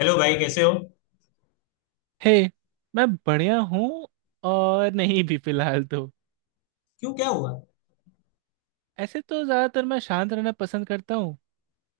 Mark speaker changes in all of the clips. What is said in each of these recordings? Speaker 1: Hello भाई कैसे हो।
Speaker 2: हे, मैं बढ़िया हूँ। और नहीं भी फिलहाल तो।
Speaker 1: क्यों क्या हुआ।
Speaker 2: ऐसे तो ज़्यादातर मैं शांत रहना पसंद करता हूँ,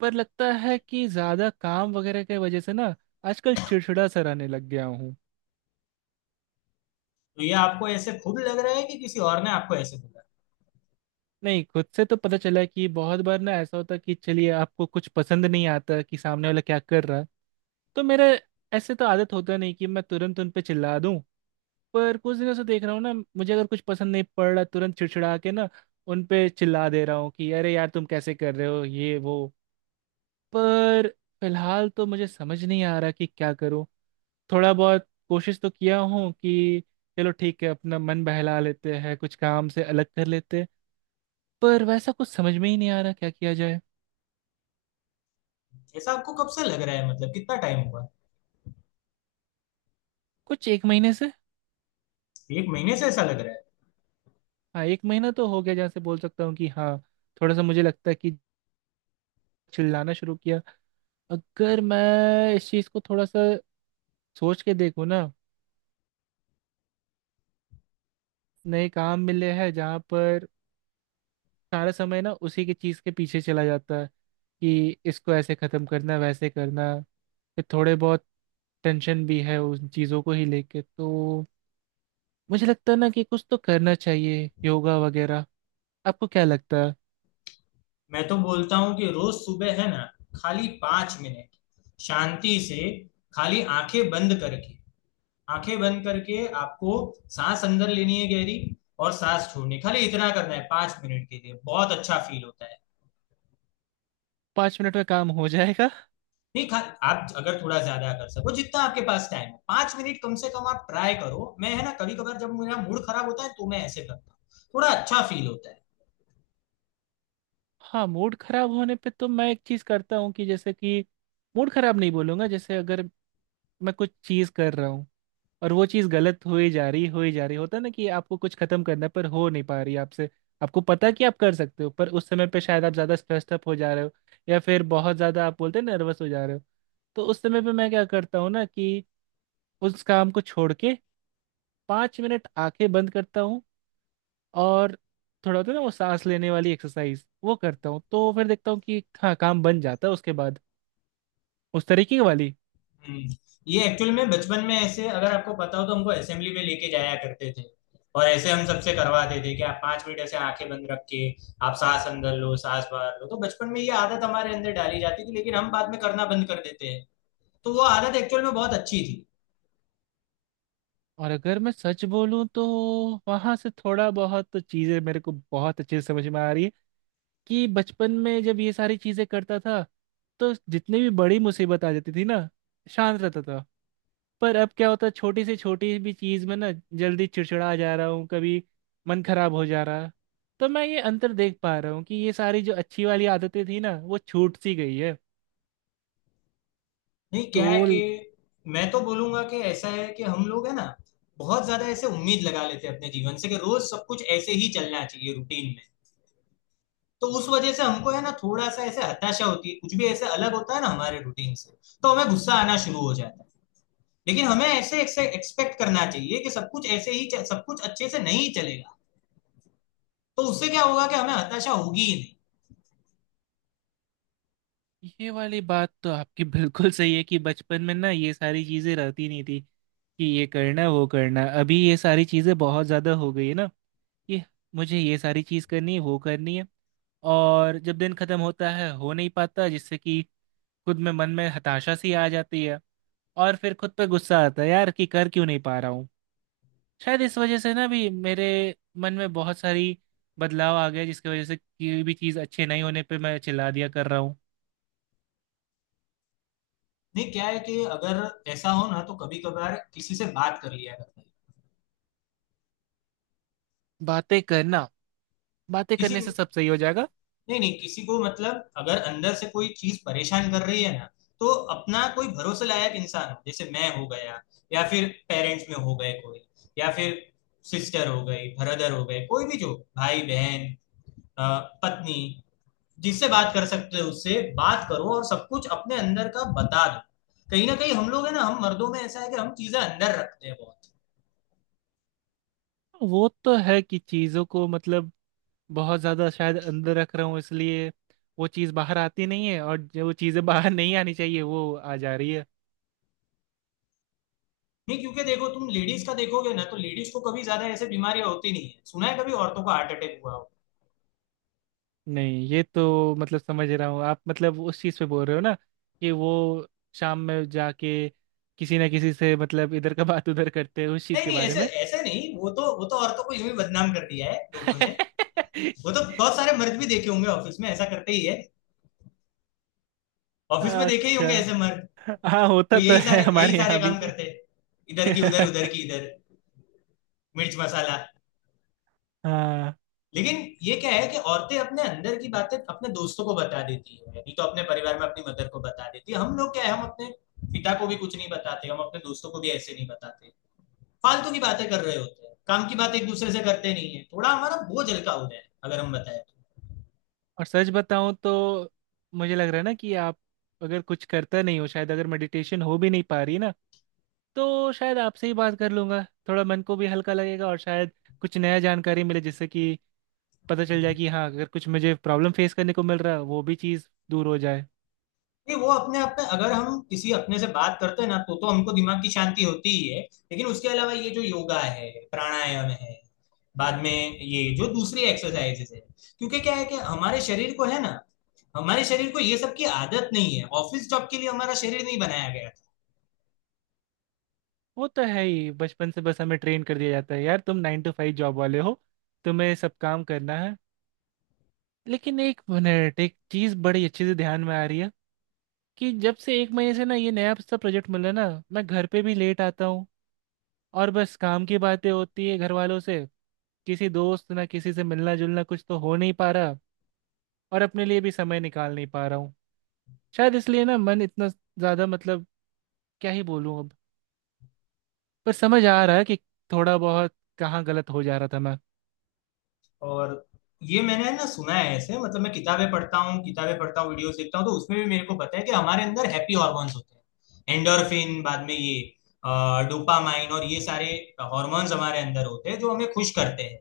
Speaker 2: पर लगता है कि ज़्यादा काम वगैरह की वजह से ना आजकल चिड़चिड़ा सा रहने लग गया हूँ।
Speaker 1: तो ये आपको ऐसे खुद लग रहा है कि किसी और ने आपको ऐसे बोला।
Speaker 2: नहीं, खुद से तो पता चला कि बहुत बार ना ऐसा होता कि चलिए आपको कुछ पसंद नहीं आता कि सामने वाला क्या कर रहा है। तो मेरे ऐसे तो आदत होता नहीं कि मैं तुरंत उन पे चिल्ला दूं। पर कुछ दिनों से देख रहा हूँ ना, मुझे अगर कुछ पसंद नहीं पड़ रहा तुरंत चिड़चिड़ा के ना उन पे चिल्ला दे रहा हूँ कि अरे यार तुम कैसे कर रहे हो ये वो। पर फिलहाल तो मुझे समझ नहीं आ रहा कि क्या करूँ। थोड़ा बहुत कोशिश तो किया हूँ कि चलो ठीक है, अपना मन बहला लेते हैं, कुछ काम से अलग कर लेते हैं। पर वैसा कुछ समझ में ही नहीं आ रहा क्या किया जाए।
Speaker 1: ऐसा आपको कब से लग रहा है, मतलब कितना टाइम हुआ।
Speaker 2: कुछ एक महीने से।
Speaker 1: एक महीने से ऐसा लग रहा है।
Speaker 2: हाँ, एक महीना तो हो गया जहाँ से बोल सकता हूँ कि हाँ थोड़ा सा मुझे लगता है कि चिल्लाना शुरू किया। अगर मैं इस चीज़ को थोड़ा सा सोच के देखो ना, नए काम मिले हैं जहाँ पर सारा समय ना उसी की चीज के पीछे चला जाता है कि इसको ऐसे खत्म करना वैसे करना। फिर थोड़े बहुत टेंशन भी है उन चीजों को ही लेके। तो मुझे लगता है ना कि कुछ तो करना चाहिए, योगा वगैरह। आपको क्या लगता है।
Speaker 1: मैं तो बोलता हूँ कि रोज सुबह है ना, खाली 5 मिनट, शांति से, खाली आंखें बंद करके, आंखें बंद करके आपको सांस अंदर लेनी है गहरी, और सांस छोड़नी, खाली इतना करना है 5 मिनट के लिए, बहुत अच्छा फील होता है।
Speaker 2: 5 मिनट में काम हो जाएगा।
Speaker 1: नहीं। खा आप अगर थोड़ा ज्यादा कर सको जितना आपके पास टाइम है, 5 मिनट कम से कम आप ट्राई करो। मैं है ना, कभी कभार जब मेरा मूड खराब होता है तो मैं ऐसे करता हूँ, थोड़ा अच्छा फील होता है।
Speaker 2: हाँ, मूड खराब होने पे तो मैं एक चीज करता हूँ कि जैसे कि मूड खराब नहीं बोलूंगा, जैसे अगर मैं कुछ चीज कर रहा हूँ और वो चीज़ गलत हो ही जा रही हो ही जा रही होता है ना कि आपको कुछ खत्म करना है, पर हो नहीं पा रही आपसे। आपको पता है कि आप कर सकते हो, पर उस समय पे शायद आप ज़्यादा स्ट्रेस्ड अप हो जा रहे हो, या फिर बहुत ज़्यादा आप बोलते हैं नर्वस हो जा रहे हो। तो उस समय पे मैं क्या करता हूँ ना कि उस काम को छोड़ के 5 मिनट आंखें बंद करता हूँ और थोड़ा होता है ना वो सांस लेने वाली एक्सरसाइज, वो करता हूँ तो फिर देखता हूँ कि हाँ काम बन जाता है उसके बाद, उस तरीके वाली।
Speaker 1: हम्म। ये एक्चुअल में बचपन में ऐसे, अगर आपको पता हो, तो हमको असेंबली में लेके जाया करते थे, और ऐसे हम सबसे करवाते थे कि आप 5 मिनट ऐसे आंखें बंद रख के आप सांस अंदर लो सांस बाहर लो। तो बचपन में ये आदत हमारे अंदर डाली जाती थी, लेकिन हम बाद में करना बंद कर देते हैं। तो वो आदत एक्चुअल में बहुत अच्छी थी।
Speaker 2: और अगर मैं सच बोलूं तो वहां से थोड़ा बहुत चीजें मेरे को बहुत अच्छे से समझ में आ रही है कि बचपन में जब ये सारी चीजें करता था तो जितनी भी बड़ी मुसीबत आ जाती थी ना, शांत रहता था। पर अब क्या होता है, छोटी से छोटी भी चीज में ना जल्दी चिड़चिड़ा जा रहा हूँ, कभी मन खराब हो जा रहा है। तो मैं ये अंतर देख पा रहा हूँ कि ये सारी जो अच्छी वाली आदतें थी ना वो छूट सी गई है।
Speaker 1: नहीं
Speaker 2: तो
Speaker 1: क्या है कि मैं तो बोलूंगा कि ऐसा है कि हम लोग है ना, बहुत ज्यादा ऐसे उम्मीद लगा लेते हैं अपने जीवन से कि रोज सब कुछ ऐसे ही चलना चाहिए रूटीन में। तो उस वजह से हमको है ना थोड़ा सा ऐसे हताशा होती है, कुछ भी ऐसे अलग होता है ना हमारे रूटीन से, तो हमें गुस्सा आना शुरू हो जाता है। लेकिन हमें ऐसे ऐसे एक्सपेक्ट करना चाहिए कि सब कुछ ऐसे ही चल- सब कुछ अच्छे से नहीं चलेगा, तो उससे क्या होगा कि हमें हताशा होगी ही नहीं।
Speaker 2: ये वाली बात तो आपकी बिल्कुल सही है कि बचपन में ना ये सारी चीजें रहती नहीं थी कि ये करना वो करना। अभी ये सारी चीजें बहुत ज्यादा हो गई है ना कि मुझे ये सारी चीज करनी है वो करनी है। और जब दिन खत्म होता है हो नहीं पाता, जिससे कि खुद में मन में हताशा सी आ जाती है और फिर खुद पे गुस्सा आता है यार कि कर क्यों नहीं पा रहा हूँ। शायद इस वजह से ना भी मेरे मन में बहुत सारी बदलाव आ गया, जिसकी वजह से कोई भी चीज अच्छे नहीं होने पे मैं चिल्ला दिया कर रहा हूँ।
Speaker 1: नहीं क्या है कि अगर ऐसा हो ना तो कभी कभार किसी से बात कर लिया करता है।
Speaker 2: बातें करना? बातें
Speaker 1: किसी
Speaker 2: करने से सब सही हो जाएगा।
Speaker 1: नहीं, नहीं, किसी को मतलब अगर अंदर से कोई चीज परेशान कर रही है ना, तो अपना कोई भरोसे लायक इंसान हो, जैसे मैं हो गया, या फिर पेरेंट्स में हो गए कोई, या फिर सिस्टर हो गई, ब्रदर हो गए, कोई भी जो भाई बहन, अ, पत्नी, जिससे बात कर सकते हो उससे बात करो और सब कुछ अपने अंदर का बता दो। कहीं ना कहीं हम लोग है ना, हम मर्दों में ऐसा है कि हम चीजें अंदर रखते हैं बहुत।
Speaker 2: वो तो है कि चीज़ों को बहुत ज़्यादा शायद अंदर रख रहा हूँ, इसलिए वो चीज़ बाहर आती नहीं है और जो चीज़ें बाहर नहीं आनी चाहिए वो आ जा रही है।
Speaker 1: नहीं, क्योंकि देखो तुम लेडीज का देखोगे ना तो लेडीज को कभी ज्यादा ऐसे बीमारियां होती नहीं है। सुना है कभी औरतों को हार्ट अटैक हुआ हो।
Speaker 2: नहीं, ये तो मतलब समझ रहा हूँ, आप मतलब उस चीज़ पे बोल रहे हो ना कि वो शाम में जाके किसी ना किसी से मतलब इधर का बात उधर करते हैं उस चीज़
Speaker 1: नहीं
Speaker 2: के
Speaker 1: नहीं,
Speaker 2: बारे
Speaker 1: ऐसे
Speaker 2: में।
Speaker 1: ऐसे नहीं, वो तो औरतों को यूं ही बदनाम कर दिया है लोगों ने। वो तो बहुत सारे मर्द भी देखे होंगे ऑफिस में ऐसा करते ही है। ऑफिस में देखे ही
Speaker 2: अच्छा।
Speaker 1: होंगे ऐसे मर्द।
Speaker 2: हाँ
Speaker 1: तो
Speaker 2: होता तो
Speaker 1: यही
Speaker 2: है
Speaker 1: सारे यही
Speaker 2: हमारे यहाँ
Speaker 1: सारे
Speaker 2: भी।
Speaker 1: काम करते हैं, इधर की उधर उधर की इधर, मिर्च मसाला।
Speaker 2: हाँ।
Speaker 1: लेकिन ये क्या है कि औरतें अपने अंदर की बातें अपने दोस्तों को बता देती है, नहीं तो अपने परिवार में अपनी मदर को बता देती है। हम लोग क्या है, हम अपने पिता को भी कुछ नहीं बताते, हम अपने दोस्तों को भी ऐसे नहीं बताते, फालतू की बातें कर रहे होते हैं, काम की बात एक दूसरे से करते नहीं है। थोड़ा हमारा बोझ हल्का हो जाए अगर हम बताए
Speaker 2: और सच बताऊं तो मुझे लग रहा है ना कि आप, अगर कुछ करता नहीं हो शायद, अगर मेडिटेशन हो भी नहीं पा रही ना, तो शायद आपसे ही बात कर लूंगा। थोड़ा मन को भी हल्का लगेगा और शायद कुछ नया जानकारी मिले जिससे कि पता
Speaker 1: तो।
Speaker 2: चल जाए कि हाँ, अगर कुछ मुझे प्रॉब्लम फेस करने को मिल रहा है वो भी चीज़ दूर हो जाए।
Speaker 1: नहीं, वो अपने आप में अगर हम किसी अपने से बात करते हैं ना तो हमको दिमाग की शांति होती ही है, लेकिन उसके अलावा ये जो योगा है, प्राणायाम है, बाद में ये जो दूसरी एक्सरसाइजेस है, क्योंकि क्या है कि हमारे शरीर को है ना, हमारे शरीर को ये सब की आदत नहीं है, ऑफिस जॉब के लिए हमारा शरीर नहीं बनाया गया।
Speaker 2: वो तो है ही, बचपन से बस हमें ट्रेन कर दिया जाता है यार, तुम 9 to 5 जॉब वाले हो, तुम्हें सब काम करना है। लेकिन एक मिनट, एक चीज़ बड़ी अच्छे से ध्यान में आ रही है कि जब से एक महीने से ना ये नया सा प्रोजेक्ट मिला ना, मैं घर पे भी लेट आता हूँ और बस काम की बातें होती है घर वालों से। किसी दोस्त ना किसी से मिलना जुलना कुछ तो हो नहीं पा रहा और अपने लिए भी समय निकाल नहीं पा रहा हूँ। शायद इसलिए ना मन इतना ज्यादा क्या ही बोलूँ अब। पर समझ आ रहा है कि थोड़ा बहुत कहाँ गलत हो जा रहा था मैं।
Speaker 1: और ये मैंने ना सुना है ऐसे, मतलब मैं किताबें पढ़ता हूँ, किताबें पढ़ता हूँ वीडियोस देखता हूँ, तो उसमें भी मेरे को पता है कि हमारे अंदर हैप्पी हॉर्मोन्स होते हैं, एंडोर्फिन, बाद में ये डोपामाइन, और ये सारे हॉर्मोन्स हमारे अंदर होते हैं जो हमें खुश करते हैं।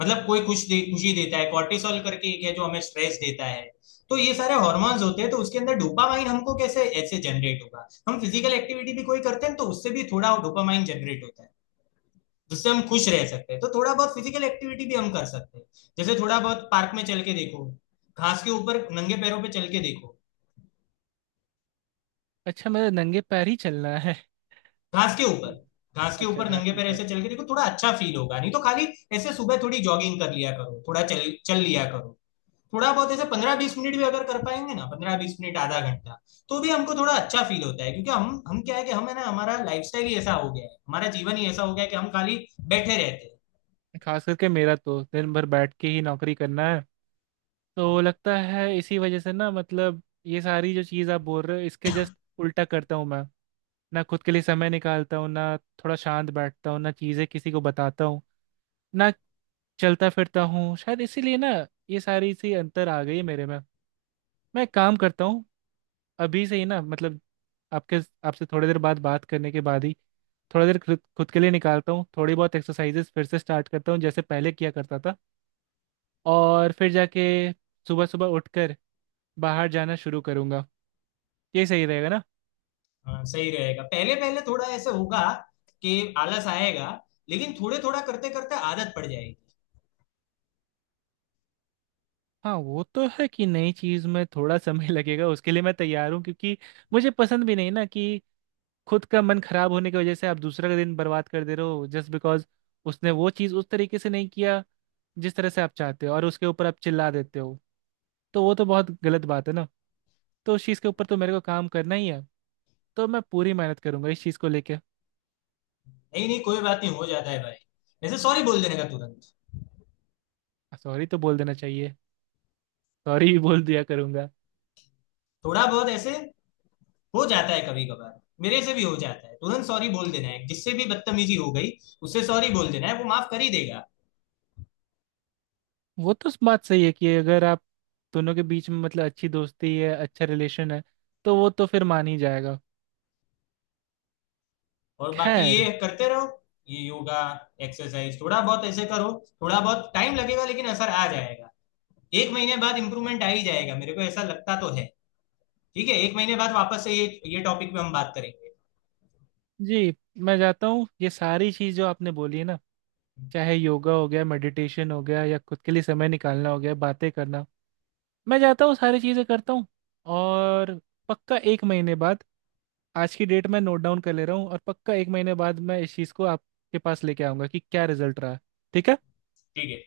Speaker 1: मतलब कोई खुश दे, खुशी देता है, कॉर्टिसोल करके एक है जो हमें स्ट्रेस देता है। तो ये सारे हॉर्मोन्स होते हैं, तो उसके अंदर डोपामाइन हमको कैसे ऐसे जनरेट होगा, हम फिजिकल एक्टिविटी भी कोई करते हैं तो उससे भी थोड़ा डोपामाइन जनरेट होता है, जिससे हम खुश रह सकते हैं। तो थोड़ा बहुत फिजिकल एक्टिविटी भी हम कर सकते हैं। जैसे थोड़ा बहुत पार्क में चल के देखो, घास के ऊपर नंगे पैरों पे चल के देखो।
Speaker 2: अच्छा, मुझे नंगे पैर ही चलना है।
Speaker 1: घास के ऊपर,
Speaker 2: हम्म।
Speaker 1: घास के
Speaker 2: अच्छा,
Speaker 1: ऊपर
Speaker 2: घास
Speaker 1: नंगे
Speaker 2: के
Speaker 1: पैर
Speaker 2: ऊपर।
Speaker 1: ऐसे चल के देखो, थोड़ा अच्छा फील होगा। नहीं तो खाली ऐसे सुबह थोड़ी जॉगिंग कर लिया करो, थोड़ा चल चल लिया करो। थोड़ा बहुत ऐसे 15-20 मिनट भी अगर कर पाएंगे ना, 15-20 मिनट आधा घंटा, तो भी हमको थोड़ा अच्छा फील होता है। क्योंकि हम क्या है कि हम है ना, हमारा लाइफस्टाइल ही ऐसा हो गया है, हमारा जीवन ही ऐसा हो गया है कि हम खाली बैठे रहते हैं।
Speaker 2: खास करके मेरा तो दिन भर बैठ के ही नौकरी करना है। तो लगता है इसी वजह से ना ये सारी जो चीज़ आप बोल रहे हो इसके जस्ट उल्टा करता हूँ मैं। ना खुद के लिए समय निकालता हूँ, ना थोड़ा शांत बैठता हूँ, ना चीज़ें किसी को बताता हूँ, ना चलता फिरता हूँ। शायद इसीलिए ना ये सारी सी अंतर आ गई है मेरे में। मैं एक काम करता हूँ, अभी से ही ना आपके आपसे थोड़ी देर बाद बात करने के बाद ही थोड़ा देर खुद खुद के लिए निकालता हूँ, थोड़ी बहुत एक्सरसाइजेस फिर से स्टार्ट करता हूँ जैसे पहले किया करता था। और फिर जाके सुबह सुबह उठकर बाहर जाना शुरू करूंगा। ये सही रहेगा ना?
Speaker 1: हाँ सही रहेगा। पहले पहले थोड़ा ऐसे होगा कि आलस आएगा, लेकिन थोड़े थोड़ा करते करते आदत पड़ जाएगी।
Speaker 2: हाँ वो तो है कि नई चीज में थोड़ा समय लगेगा, उसके लिए मैं तैयार हूँ, क्योंकि मुझे पसंद भी नहीं ना कि खुद का मन खराब होने की वजह से आप दूसरा का दिन बर्बाद कर दे रहे हो, जस्ट बिकॉज उसने वो चीज उस तरीके से नहीं किया जिस तरह से आप चाहते हो, और उसके ऊपर आप चिल्ला देते हो। तो वो तो बहुत गलत बात है ना। तो उस चीज के ऊपर तो मेरे को काम करना ही है। तो मैं पूरी मेहनत करूंगा इस चीज को लेके।
Speaker 1: नहीं नहीं कोई बात नहीं, हो जाता है भाई, ऐसे सॉरी बोल देने का तुरंत।
Speaker 2: सॉरी तो बोल देना चाहिए, सॉरी भी बोल दिया करूंगा।
Speaker 1: थोड़ा बहुत ऐसे हो जाता है, कभी कभार मेरे से भी हो जाता है, तुरंत सॉरी बोल देना है, जिससे भी बदतमीजी हो गई उससे सॉरी बोल देना है, वो माफ कर ही देगा।
Speaker 2: वो तो बात सही है कि अगर आप दोनों के बीच में मतलब अच्छी दोस्ती है, अच्छा रिलेशन है, तो वो तो फिर मान ही जाएगा।
Speaker 1: और बाकी
Speaker 2: खैर,
Speaker 1: ये करते रहो, ये योगा, एक्सरसाइज थोड़ा बहुत ऐसे करो, थोड़ा बहुत टाइम लगेगा लेकिन असर आ जाएगा। एक महीने बाद इंप्रूवमेंट आ ही जाएगा, मेरे को ऐसा लगता तो है। ठीक है, एक महीने बाद वापस से ये टॉपिक पे हम बात करेंगे।
Speaker 2: जी। मैं जाता हूँ, ये सारी चीज़ जो आपने बोली है ना, चाहे योगा हो गया, मेडिटेशन हो गया, या खुद के लिए समय निकालना हो गया, बातें करना, मैं जाता हूँ सारी चीज़ें करता हूँ। और पक्का एक महीने बाद आज की डेट में नोट डाउन कर ले रहा हूँ, और पक्का एक महीने बाद मैं इस चीज़ को आपके पास लेके आऊँगा कि क्या रिजल्ट रहा। ठीक है।
Speaker 1: ठीक है।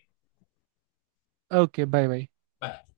Speaker 2: Okay, bye bye.
Speaker 1: बाय।